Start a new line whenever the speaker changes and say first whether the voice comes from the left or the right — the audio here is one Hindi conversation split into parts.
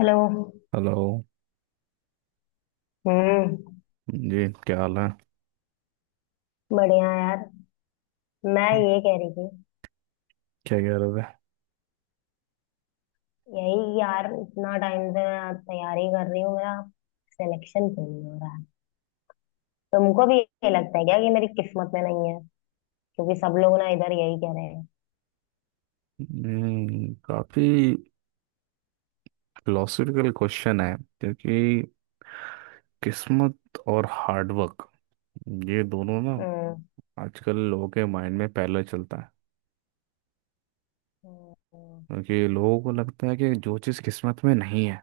left: हेलो।
right: हेलो
left: हम्म।
right: जी, क्या हाल है?
left: बढ़िया यार। मैं ये कह रही थी।
right: क्या कह रहे थे?
left: यही यार, इतना टाइम से मैं तैयारी कर रही हूँ, मेरा सिलेक्शन क्यों नहीं हो रहा है? तुमको भी ये लगता है क्या कि मेरी किस्मत में नहीं है? क्योंकि सब लोग ना इधर यही कह रहे हैं।
right: काफी फिलोसफिकल क्वेश्चन है. क्योंकि किस्मत और हार्डवर्क, ये दोनों ना
left: हम्म।
right: आजकल लोगों के माइंड में पहले चलता है.
left: हम्म।
right: क्योंकि लोगों को लगता है कि जो चीज़ किस्मत में नहीं है,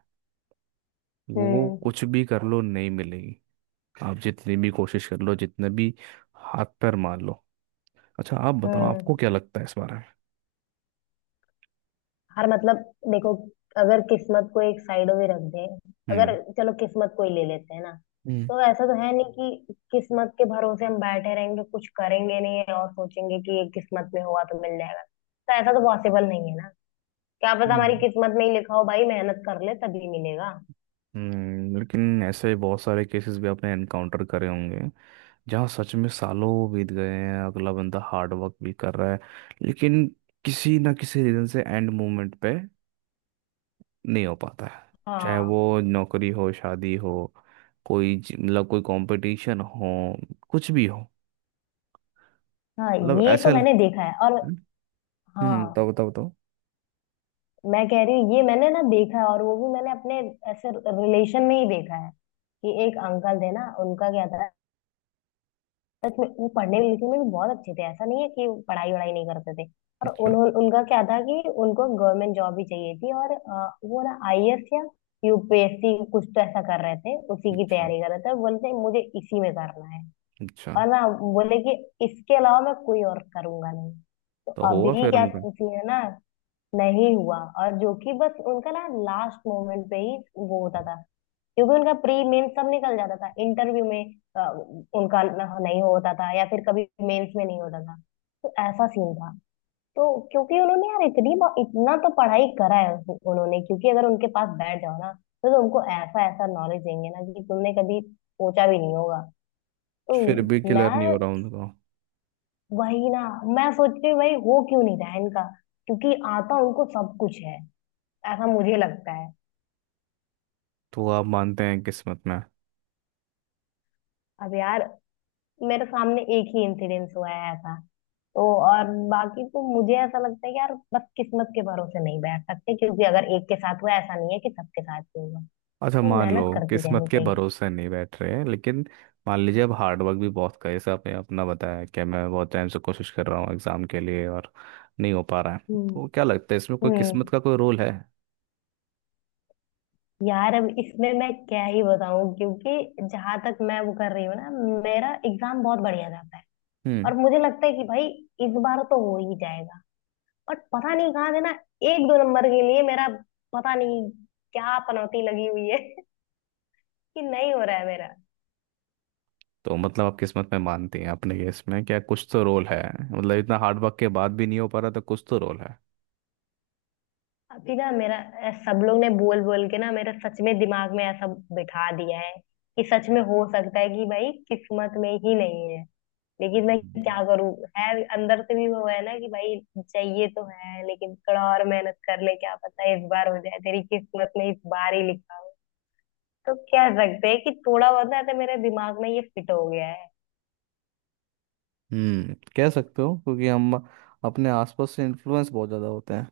right: वो
left: हम्म।
right: कुछ भी कर लो नहीं मिलेगी. आप जितनी भी कोशिश कर लो, जितने भी हाथ पैर मार लो. अच्छा, आप बताओ,
left: हम्म
right: आपको क्या लगता है इस बारे में?
left: हर मतलब, देखो, अगर किस्मत को एक साइड में रख दे, अगर
right: हम्म.
left: चलो किस्मत को ही ले लेते हैं ना। तो ऐसा तो है नहीं कि किस्मत के भरोसे हम बैठे रहेंगे, कुछ करेंगे नहीं और सोचेंगे कि ये किस्मत में हुआ तो मिल जाएगा, तो ऐसा तो पॉसिबल नहीं है ना। क्या पता हमारी
right: हम्म.
left: किस्मत में ही लिखा हो, भाई मेहनत कर ले तभी मिलेगा।
right: लेकिन ऐसे बहुत सारे केसेस भी आपने एनकाउंटर करे होंगे जहाँ सच में सालों बीत गए हैं, अगला बंदा हार्ड वर्क भी कर रहा है, लेकिन किसी ना किसी रीजन से एंड मोमेंट पे नहीं हो पाता है. चाहे
left: हाँ।
right: वो नौकरी हो, शादी हो, कोई मतलब कोई कंपटीशन हो, कुछ भी हो.
left: हाँ,
right: मतलब
left: ये
right: ऐसे
left: तो मैंने देखा है। और हाँ,
right: बताओ बताओ बताओ.
left: मैं कह रही हूँ, ये मैंने ना देखा है, और वो भी मैंने अपने ऐसे रिलेशन में ही देखा है। कि एक अंकल थे ना, उनका क्या था, सच में वो पढ़ने लिखने में भी बहुत अच्छे थे, ऐसा नहीं है कि पढ़ाई वढ़ाई नहीं करते थे। और
right: अच्छा,
left: उन्होंने, उनका क्या था कि उनको गवर्नमेंट जॉब ही चाहिए थी। और वो ना आईएएस या यूपीएससी कुछ तो ऐसा कर रहे थे, उसी की
right: अच्छा,
left: तैयारी कर रहे थे। और बोलते हैं, मुझे इसी में करना है।
right: अच्छा.
left: और ना बोले कि इसके अलावा मैं कोई और करूंगा नहीं। तो
right: तो हुआ
left: अभी
right: फिर
left: क्या
right: उनका?
left: सीन है ना, नहीं हुआ। और जो कि बस उनका ना लास्ट मोमेंट पे ही वो होता था, क्योंकि उनका प्री मेंस सब निकल जाता था, इंटरव्यू में उनका न- नहीं होता था, या फिर कभी मेंस में नहीं होता था। तो ऐसा सीन था। तो क्योंकि उन्होंने यार इतना तो पढ़ाई करा है। उन्होंने, क्योंकि अगर उनके पास बैठ जाओ ना, तो तुमको ऐसा ऐसा नॉलेज देंगे ना कि तुमने कभी सोचा भी नहीं होगा। तो
right: फिर भी क्लियर नहीं
left: मैं,
right: हो रहा उनका?
left: वही ना, मैं सोचती हूँ भाई हो क्यों नहीं रहा है इनका, क्योंकि आता उनको सब कुछ है, ऐसा मुझे लगता है।
right: तो आप मानते हैं किस्मत में?
left: अब यार, मेरे सामने एक ही इंसिडेंस हुआ है ऐसा। तो और बाकी तो मुझे ऐसा लगता है कि यार बस किस्मत के भरोसे नहीं बैठ सकते, क्योंकि अगर एक के साथ हुआ, ऐसा नहीं है कि सबके साथ ही होगा।
right: अच्छा,
left: तो
right: मान लो.
left: मेहनत करती
right: किस्मत
left: रहनी
right: के
left: चाहिए।
right: भरोसे नहीं बैठ रहे हैं, लेकिन मान लीजिए अब हार्डवर्क भी बहुत का है. जैसे आपने अपना बताया कि मैं बहुत टाइम से कोशिश कर रहा हूँ एग्जाम के लिए और नहीं हो पा रहा है,
left: हम्म।
right: तो क्या लगता है, इसमें कोई किस्मत
left: हम्म
right: का कोई रोल है?
left: यार, अब इसमें मैं क्या ही बताऊं, क्योंकि जहां तक मैं वो कर रही हूँ ना, मेरा एग्जाम बहुत बढ़िया जाता है।
right: हम्म.
left: और मुझे लगता है कि भाई इस बार तो हो ही जाएगा, बट पता नहीं कहाँ से ना एक दो नंबर के लिए मेरा, पता नहीं क्या पनौती लगी हुई है कि नहीं हो रहा है मेरा।
right: तो मतलब आप किस्मत में मानती हैं, अपने केस में क्या कुछ तो रोल है? मतलब इतना हार्डवर्क के बाद भी नहीं हो पा रहा, तो कुछ तो रोल है?
left: अभी ना मेरा सब लोग ने बोल बोल के ना मेरा सच में दिमाग में ऐसा बिठा दिया है कि सच में हो सकता है कि भाई किस्मत में ही नहीं है। लेकिन मैं
right: हम्म.
left: क्या करूं, है अंदर से भी वो है ना कि भाई चाहिए तो है, लेकिन थोड़ा और मेहनत कर ले, क्या पता इस बार हो जाए, तेरी किस्मत में इस बार ही लिखा हो। तो कह सकते हैं कि थोड़ा बहुत ना ऐसे मेरे दिमाग में ये फिट हो गया है।
right: कह सकते हो क्योंकि हम अपने आसपास से इन्फ्लुएंस बहुत ज़्यादा होते हैं.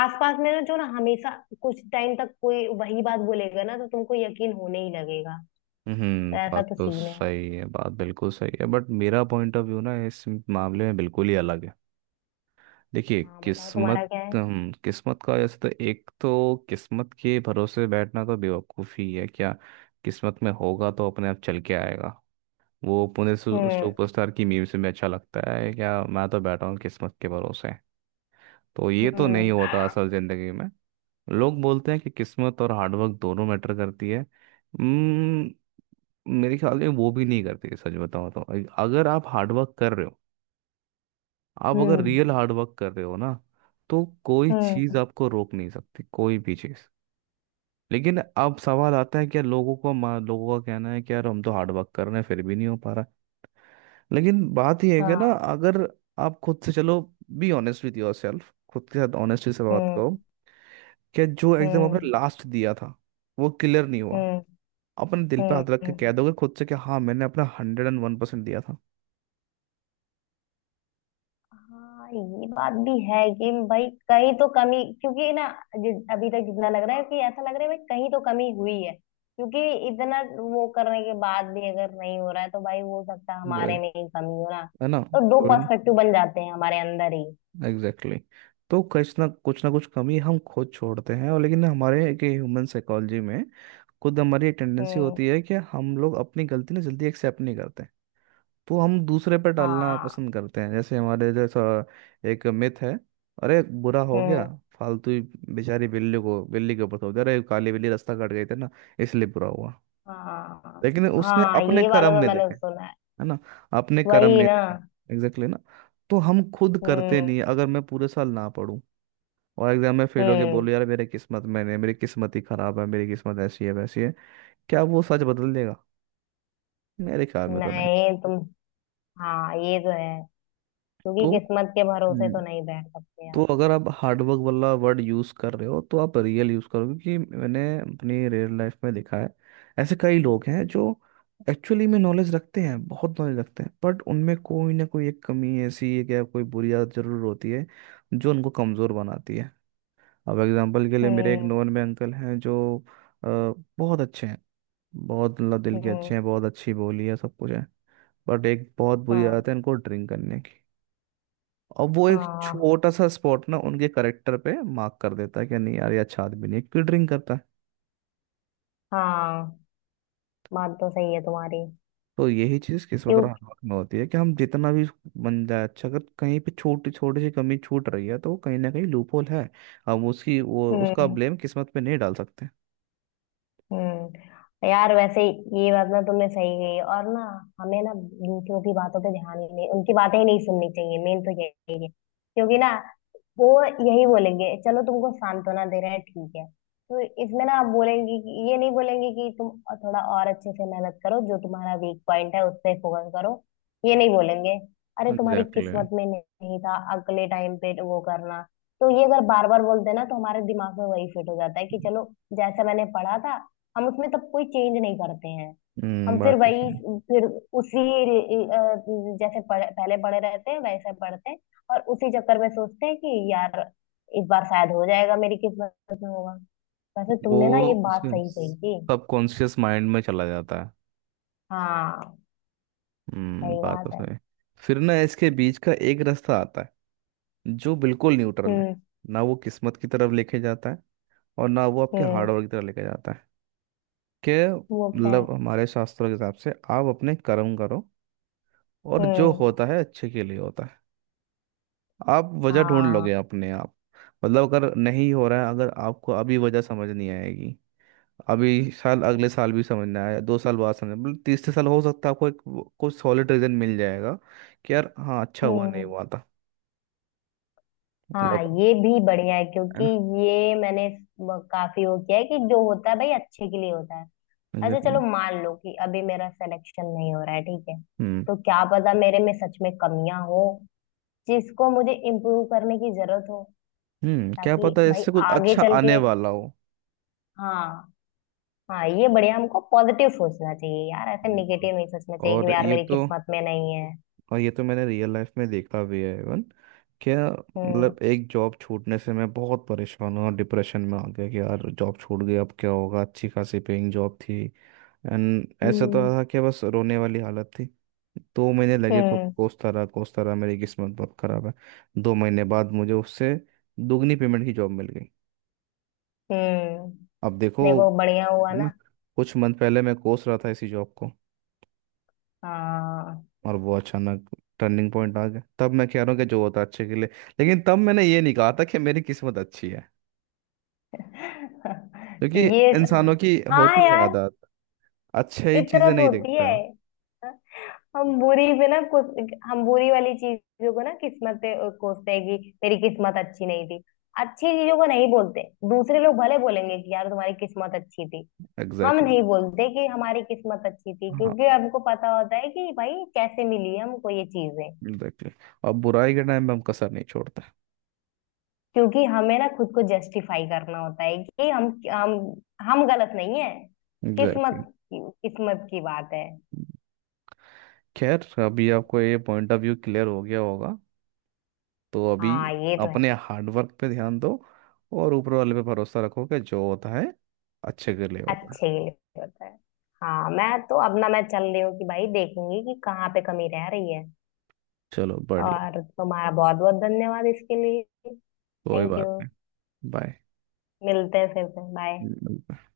left: आसपास में ना, जो ना हमेशा कुछ टाइम तक कोई वही बात बोलेगा ना, तो तुमको यकीन होने ही लगेगा। तो ऐसा
right: बात
left: तो
right: तो
left: सीन है।
right: सही है, बात बिल्कुल सही है, बट मेरा पॉइंट ऑफ व्यू ना इस मामले में बिल्कुल ही अलग है. देखिए,
left: हाँ बताओ, तुम्हारा
right: किस्मत,
left: क्या है?
right: किस्मत का जैसे, तो एक तो किस्मत के भरोसे बैठना तो बेवकूफ़ी है क्या? किस्मत में होगा तो अपने आप चल के आएगा. वो पुणे
left: हम्म।
right: सुपरस्टार की मीम से भी अच्छा लगता है, क्या मैं तो बैठा हूँ किस्मत के भरोसे? तो ये तो नहीं
left: हम्म।
right: होता असल ज़िंदगी में. लोग बोलते हैं कि किस्मत और हार्डवर्क दोनों मैटर करती है. हम्म, मेरे ख्याल में वो भी नहीं करते, सच बताओ तो. अगर आप हार्डवर्क कर रहे हो, आप अगर
left: हम्म।
right: रियल हार्डवर्क कर रहे हो ना, तो कोई चीज़
left: हम्म
right: आपको रोक नहीं सकती, कोई भी चीज़. लेकिन अब सवाल आता है, क्या लोगों का कहना है कि यार हम तो हार्डवर्क कर रहे हैं फिर भी नहीं हो पा रहा है. लेकिन बात यह है कि ना,
left: हाँ।
right: अगर आप खुद से, चलो, be honest with yourself, खुद के साथ ऑनेस्टी से बात
left: हम्म।
right: करो कि जो एग्जाम आपने
left: हम्म।
right: लास्ट दिया था वो क्लियर नहीं हुआ,
left: हम्म।
right: अपने दिल पे हाथ रख के कह
left: हम्म
right: दोगे खुद से कि हाँ, मैंने अपना 101% दिया था?
left: हाँ, ये बात भी है कि भाई कहीं तो कमी, क्योंकि ना अभी तक जितना लग रहा है कि ऐसा लग रहा है भाई कहीं तो कमी हुई है, क्योंकि इतना वो करने के बाद भी अगर नहीं हो रहा है, तो भाई हो सकता है हमारे
right: वही.
left: में ही कमी हो ना।
right: है ना?
left: तो दो पर्सपेक्टिव बन जाते हैं हमारे अंदर ही।
right: Exactly exactly. तो कुछ ना कुछ ना कुछ कमी हम खुद छोड़ते हैं, और लेकिन हमारे एक ह्यूमन साइकोलॉजी में खुद हमारी टेंडेंसी
left: हम्म।
right: होती है कि हम लोग अपनी गलती ना जल्दी एक्सेप्ट नहीं करते. तो हम दूसरे पर डालना
left: हाँ।
right: पसंद करते हैं, जैसे हमारे जैसा एक मिथ है, अरे बुरा हो गया
left: हम्म।
right: फालतू ही, बेचारी बिल्ली के ऊपर थोप दिया, अरे काली बिल्ली रास्ता काट गई थी ना इसलिए बुरा हुआ.
left: हाँ।
right: लेकिन उसने
left: हाँ,
right: अपने
left: ये वाला
right: कर्म
left: तो
right: नहीं
left: मैंने
right: देखे.
left: सुना है।
right: है ना? अपने कर्म
left: वही
right: नहीं
left: ना।
right: देखे. एग्जैक्टली ना. तो हम खुद करते
left: हम्म।
right: नहीं, अगर मैं पूरे साल ना पढूं और एग्जाम में फेल हो गया,
left: हम्म।
right: बोलो यार मेरे किस्मत में नहीं, मेरी किस्मत ही खराब है, मेरी किस्मत ऐसी है, वैसी है. क्या वो सच बदल देगा? मेरे ख्याल में तो नहीं.
left: नहीं, तुम हाँ, ये तो है, क्योंकि किस्मत के भरोसे तो
right: तो
left: नहीं बैठ सकते यार।
right: तो अगर आप हार्डवर्क वाला वर्ड यूज़ कर रहे हो तो आप रियल यूज़ करो, क्योंकि मैंने अपनी रियल लाइफ में देखा है, ऐसे कई लोग हैं जो एक्चुअली में नॉलेज रखते हैं, बहुत नॉलेज रखते हैं, बट उनमें कोई ना कोई एक कमी ऐसी है, क्या कोई बुरी आदत जरूर होती है जो उनको कमज़ोर बनाती है. अब एग्जांपल के लिए, मेरे एक
left: हम्म।
right: नॉन में अंकल हैं जो अ, बहुत अच्छे हैं, बहुत मतलब दिल के
left: हम्म।
right: अच्छे हैं, बहुत अच्छी बोली है, सब कुछ है. बट एक बहुत बुरी
left: हाँ।
right: आदत है इनको, ड्रिंक करने की. और वो एक
left: हाँ।
right: छोटा सा स्पॉट ना उनके करेक्टर पे मार्क कर देता है, कि नहीं यार ये अच्छा आदमी नहीं है, क्यों ड्रिंक करता है.
left: हाँ, बात तो सही है तुम्हारी।
right: तो यही चीज किस्मत और
left: क्यों।
right: हाथ में होती है, कि हम जितना भी बन जाए अच्छा, अगर कहीं पे छोटी छोटी सी कमी छूट रही है, तो वो कहीं ना कहीं लूपहोल है. हम उसकी वो उसका
left: हम्म।
right: ब्लेम किस्मत पे नहीं डाल सकते.
left: यार वैसे, ये बात ना तुमने सही कही। और ना, हमें ना दूसरों की बातों पे ध्यान ही नहीं, उनकी बातें ही नहीं सुननी चाहिए, मेन तो यही है। क्योंकि ना, वो यही बोलेंगे, चलो तुमको सांत्वना दे रहे हैं ठीक है। तो इसमें ना, आप बोलेंगे कि, ये नहीं बोलेंगे कि तुम थोड़ा और अच्छे से मेहनत करो, जो तुम्हारा वीक पॉइंट है उस पे फोकस करो, ये नहीं बोलेंगे। अरे, तुम्हारी
right: एग्जैक्टली exactly.
left: किस्मत में नहीं था, अगले टाइम पे वो करना। तो ये अगर बार बार बोलते हैं ना, तो हमारे दिमाग में वही फिट हो जाता है कि चलो, जैसा मैंने पढ़ा था, हम उसमें तब कोई चेंज नहीं करते हैं। हम फिर
right: बात तो
left: वही,
right: सही.
left: फिर उसी जैसे पहले पढ़े रहते हैं वैसे पढ़ते हैं। और उसी चक्कर में सोचते हैं कि यार इस बार शायद हो जाएगा, मेरी किस्मत में होगा। वैसे
right: वो
left: तुमने ना ये बात
right: उसके
left: सही कही थी।
right: सबकॉन्शियस माइंड में चला जाता है.
left: हाँ। सही
right: बात तो
left: बात है।
right: सही. फिर ना इसके बीच का एक रास्ता आता है जो बिल्कुल न्यूट्रल है.
left: हम्म।
right: ना वो किस्मत की तरफ लेके जाता है और ना वो आपके
left: हम्म।
right: हार्डवर्क की तरह लेके जाता है. कि
left: वो क्या है?
right: मतलब हमारे शास्त्रों के हिसाब से आप अपने कर्म करो, और जो
left: हम्म।
right: होता है अच्छे के लिए होता है. आप वजह ढूंढ लोगे
left: हाँ।
right: अपने आप. मतलब अगर नहीं हो रहा है, अगर आपको अभी वजह समझ नहीं आएगी, अभी साल, अगले साल भी समझ ना आया, 2 साल बाद समझ, मतलब तीसरे साल हो सकता है आपको एक कोई सॉलिड रीजन मिल जाएगा, कि यार हाँ अच्छा हुआ नहीं
left: हम्म।
right: हुआ था.
left: हाँ,
right: मतलब.
left: ये भी बढ़िया है,
right: है
left: क्योंकि
right: ना?
left: ये मैंने काफी वो किया है कि जो होता है भाई अच्छे के लिए होता है। अच्छा चलो,
right: Exactly.
left: मान लो कि अभी मेरा सिलेक्शन नहीं हो रहा है ठीक है,
right: हम्म.
left: तो क्या पता मेरे में सच में कमियां हो, जिसको मुझे इम्प्रूव करने की जरूरत हो,
right: क्या
left: ताकि
right: पता
left: भाई
right: इससे कुछ
left: आगे
right: अच्छा
left: चल
right: आने
left: के।
right: वाला हो.
left: हाँ। हाँ, ये बढ़िया, हमको पॉजिटिव सोचना चाहिए यार, ऐसे
right: बिल्कुल.
left: निगेटिव नहीं सोचना चाहिए कि
right: और
left: यार
right: ये
left: मेरी
right: तो
left: किस्मत में नहीं है।
right: और ये तो मैंने रियल लाइफ में देखा भी है, इवन. क्या
left: हम्म।
right: मतलब, एक जॉब छूटने से मैं बहुत परेशान हूँ और डिप्रेशन में आ गया कि यार जॉब छूट गई, अब क्या होगा, अच्छी खासी पेइंग जॉब थी. एंड ऐसा तो
left: हम्म।
right: था कि बस रोने वाली हालत थी. 2 महीने लगे,
left: हम्म।
right: कोसता रहा, कोसता रहा, मेरी किस्मत बहुत खराब है. 2 महीने बाद मुझे उससे दुगनी पेमेंट की जॉब मिल गई.
left: हम्म।
right: अब देखो.
left: देखो बढ़िया हुआ
right: है ना?
left: ना।
right: कुछ मंथ पहले मैं कोस रहा था इसी जॉब को,
left: हाँ।
right: और वो अचानक टर्निंग पॉइंट आ गया. तब मैं कह रहा हूँ कि जो होता है अच्छे के लिए. लेकिन तब मैंने ये नहीं कहा था कि मेरी किस्मत अच्छी है. क्योंकि
left: ये
right: इंसानों की
left: हाँ
right: होती है
left: यार,
right: आदत, अच्छी चीजें
left: फितरत
right: नहीं
left: होती है।
right: देखता.
left: हम बुरी पे ना, कुछ हम बुरी वाली चीजों को ना किस्मत पे कोसते हैं कि मेरी किस्मत अच्छी नहीं थी। अच्छी चीजों को नहीं बोलते। दूसरे लोग भले बोलेंगे कि यार तुम्हारी किस्मत अच्छी थी। हम
right: एग्जैक्टली exactly.
left: नहीं बोलते कि हमारी किस्मत अच्छी थी,
right: हाँ.
left: क्योंकि हमको पता होता है कि भाई कैसे मिली है हमको ये चीजें।
right: Exactly exactly. और बुराई के टाइम पे हम कसर नहीं छोड़ते.
left: क्योंकि हमें ना खुद को जस्टिफाई करना होता है कि हम हम गलत नहीं है।
right: एग्जैक्टली
left: किस्मत।
right: exactly.
left: किस्मत की बात है।
right: खैर, अभी आपको ये पॉइंट ऑफ व्यू क्लियर हो गया होगा, तो अभी
left: हाँ, ये तो है।
right: अपने हार्डवर्क पे ध्यान दो और ऊपर वाले पे भरोसा रखो कि जो होता है अच्छे के लिए
left: अच्छे
right: होता है.
left: के लिए होता है। हाँ, मैं तो अब ना, मैं चल रही हूँ कि भाई देखूंगी कि कहाँ पे कमी रह रही है।
right: चलो बढ़िया.
left: और तुम्हारा बहुत बहुत धन्यवाद इसके लिए।
right: कोई
left: थैंक यू।
right: बात नहीं.
left: मिलते हैं फिर से। बाय।
right: बाय.